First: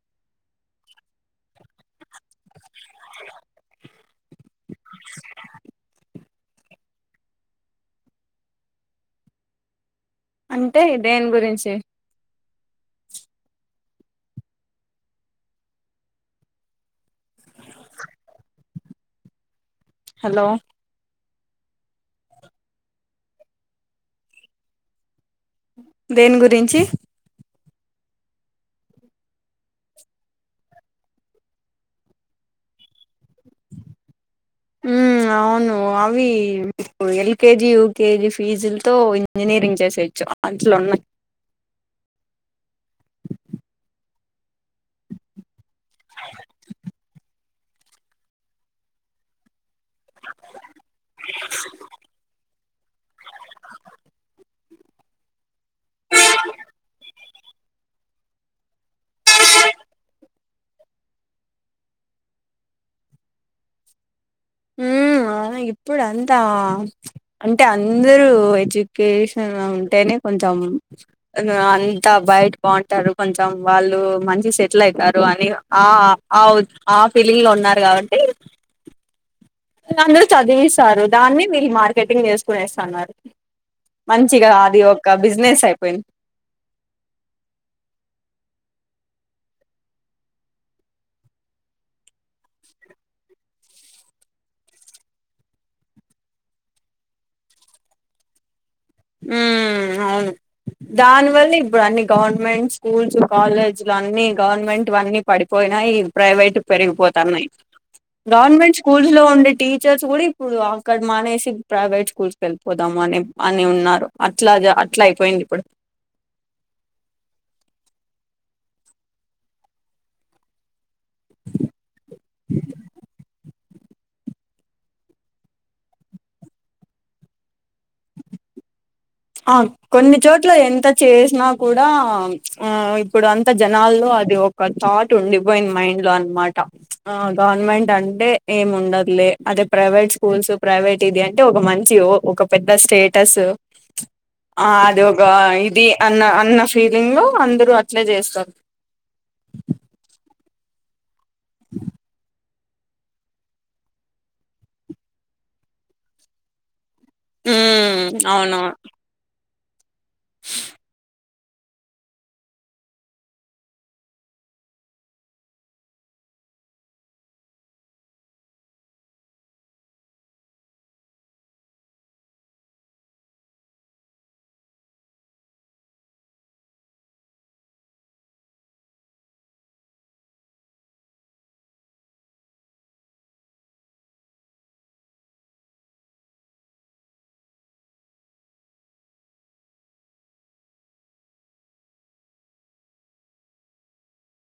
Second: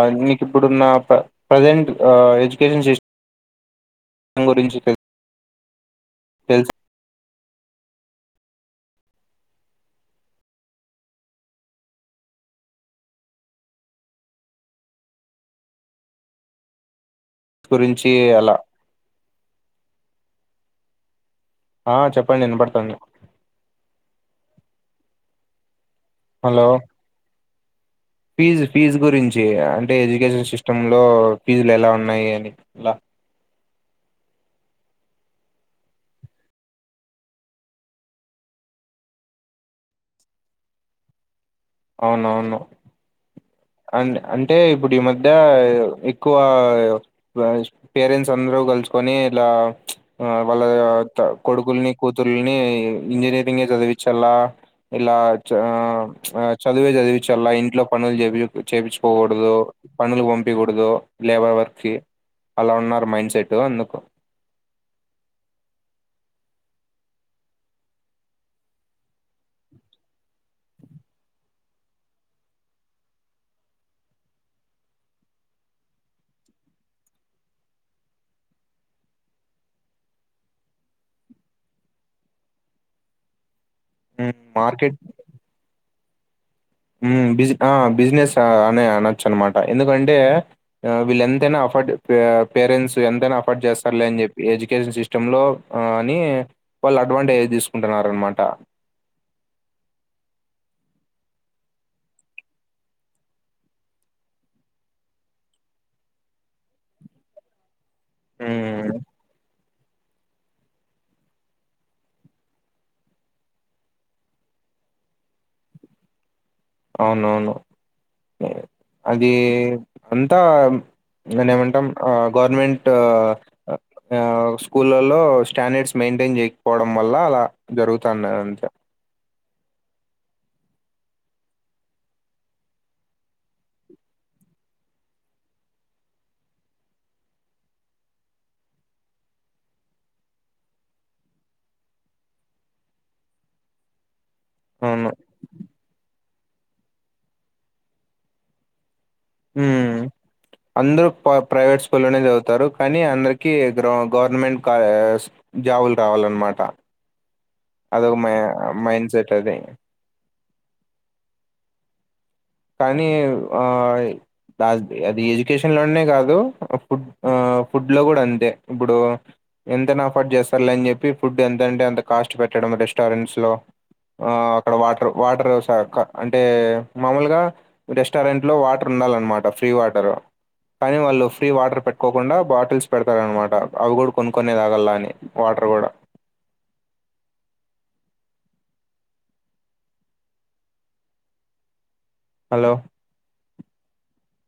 అద్ నీకు ఇప్పుడు నాపా ప్రజెంట్ ఆ ఎడ్యుకేషన్ చిష్ ఆగురించి తెల్ తెల్స్ అంటే దేని గురించి గురించి అలా హలో ఆ చెప్పండి ఇనపాడుతుంది. దేని హలో గురించి ఫీజు ఫీజు గురించి అంటే ఎడ్యుకేషన్ సిస్టమ్లో ఫీజులు ఎలా ఉన్నాయి అని లా ఉమ్ అ అవును అవి ఇప్పుడు ఎల్కేజీ యూకేజి ఫీజులతో ఇంజనీరింగ్ చేసేయోచ్చు అంట్లో ఉన్నయ్. అవునవును అండ్ అంటే ఇప్పుడు ఈ మధ్య ఎక్కువ ప్లాచ్ పేరెంట్స్ అందరు గలుసుకొని ఇలా ఆ వాళ్ళ కొడుకుల్ని కూతుర్ల్ని ఇంజనీరింగే చదివిచ్చలా. ఇలాచ్ ఆ చదివే చదివిచల్లా ఇంట్లో పనులు జెపియ్ చేపిచుకోకూడదు. పనులు వాపియకూడదు. లేబర్ వర్క్ కి అలా ఉన్నారు మైండ్ సెట్ అందుకు ఉహ్ అవును ఇప్పుడు అంతా అంటే అందరు ఎడ్యుకేషన్ ఉంటేనే కొంచెం అంద్ బయట్ బావుంటారు. కొంచెం వాళ్ళు మంచి సెటిలైతారు అని ఆ ఆ అవుత్ ఆ ఫీలింగ్ లో ఉన్నారు గవట్టి నదరు చదివిసారు దాన్ని మీరు మార్కెటింగ్ జేసుకునేస్తున్నారు. మంచిగా అది మార్కెట్ ఒక బిజినెస్ అయిపోయద్ ఉహ్మ్ బిజ్ ఆ బిజినెస్ అనే అనొచ్చు అనమాట ఎందుకంటే ఆ వీళ్ళు ఎంతైనా అఫర్డ్ పేరెంట్స్ ఎంతైనా అఫర్ట్ జేస్తారులే అని జేప్పి ఎడ్యుకేషన్ సిస్ చంలో ఆ అని వాళ్ళు అడ్వాంటేజ్ దిసుకుంటున్నారు అనమాట. ఉహ్ అవును దానివలనే ఇప్పుడు అన్ని గవర్నమెంట్ స్కూల్స్, కాలేజ్లు అన్ని గవర్నమెంట్వన్నీ పడిపోయినాయి. ప్రైవేట్ పెరిగిపోతన్నాయ్. గవర్నమెంట్ హ్మ్. స్కూల్స్ లో ఉండే టీచర్స్ గూడా ఇ ప్పుడు అక్కడ మానేసి ప్రైవేట్ స్కూల్స్ కి ఏళ్ళిపోదామా అనే ఆన్ నే ఉన్నారు అట్లాజ్ అట్లా అయిపోయింది ఇప్పుడు అవునవును ఉ అది అంతా దన్ ఏమంటాం ఆ గవర్నమెంటో ఆ స్కూళ్ళలో స్టాండర్డ్స్ మెయింటైన్ జేయకపోవడం వల్ల అలా జరుగుతన్నాయ్ అంతే అవున్ కొన్ని చోట్లా ఎంత చేశినా కూడా ఆ ఇప్పుడు అంత జనాల్లో అది ఒక్. ఒక థాట్ ఉండిపోయింది మైండ్ లో అన్మాట. ఆ గవర్నమెంట్ అంటే ఏమి ఉండదులే అదే ప్రైవేట్ స్కూల్సు ప్రైవేట్ ఇది అంటే ఒక మంచి ఓ. ఒక పెద్ద స్టేటస్ ఆ అది అవును. ఒకా ఇదీ అన్న అన్న ఫీలింగు అందరూ అట్నే చేస్తరు. ఊ అందరూ ప్రైవేట్ స్కూల్లోనే చదువుతారు. కానీ అందరికీ గ్రౌ గవర్నమెంట్ స్క్ జాబులు రావాలన్నమాటా. అద హ్మ్. ఒక మై అవునవును. మైండ్ సెట్ అదీ. కానీ ఆ అది ఎడ్యుకేషన్ లోనే కాదు ఫుడ్ ఆ ఫుడ్ లో గూడా అంతే ఇప్పుడూ. ఎంతైనా అఫర్డ్ చేస్తారులే అని చెప్పి ఫుడ్ ఎంతంటే అంత కాస్ట్ పెట్టడం రెస్టారెంట్స్ లో. ఆ అక్కడ వాటర్ వాటర్ స క అంటే మామూలుగా. రెస్టారెంట్ లో వాటర్ ఉండాలన్నమాట ఫ్రీ వాటరు. కానీ వాళ్ళు ఫ్రీ వాటర్ పెట్టుకోకుండా బాటిల్స్ పెడతారనుమాట అవి కూడా కొను కొనే తాగలా అని వాటర్ గూడా. హలో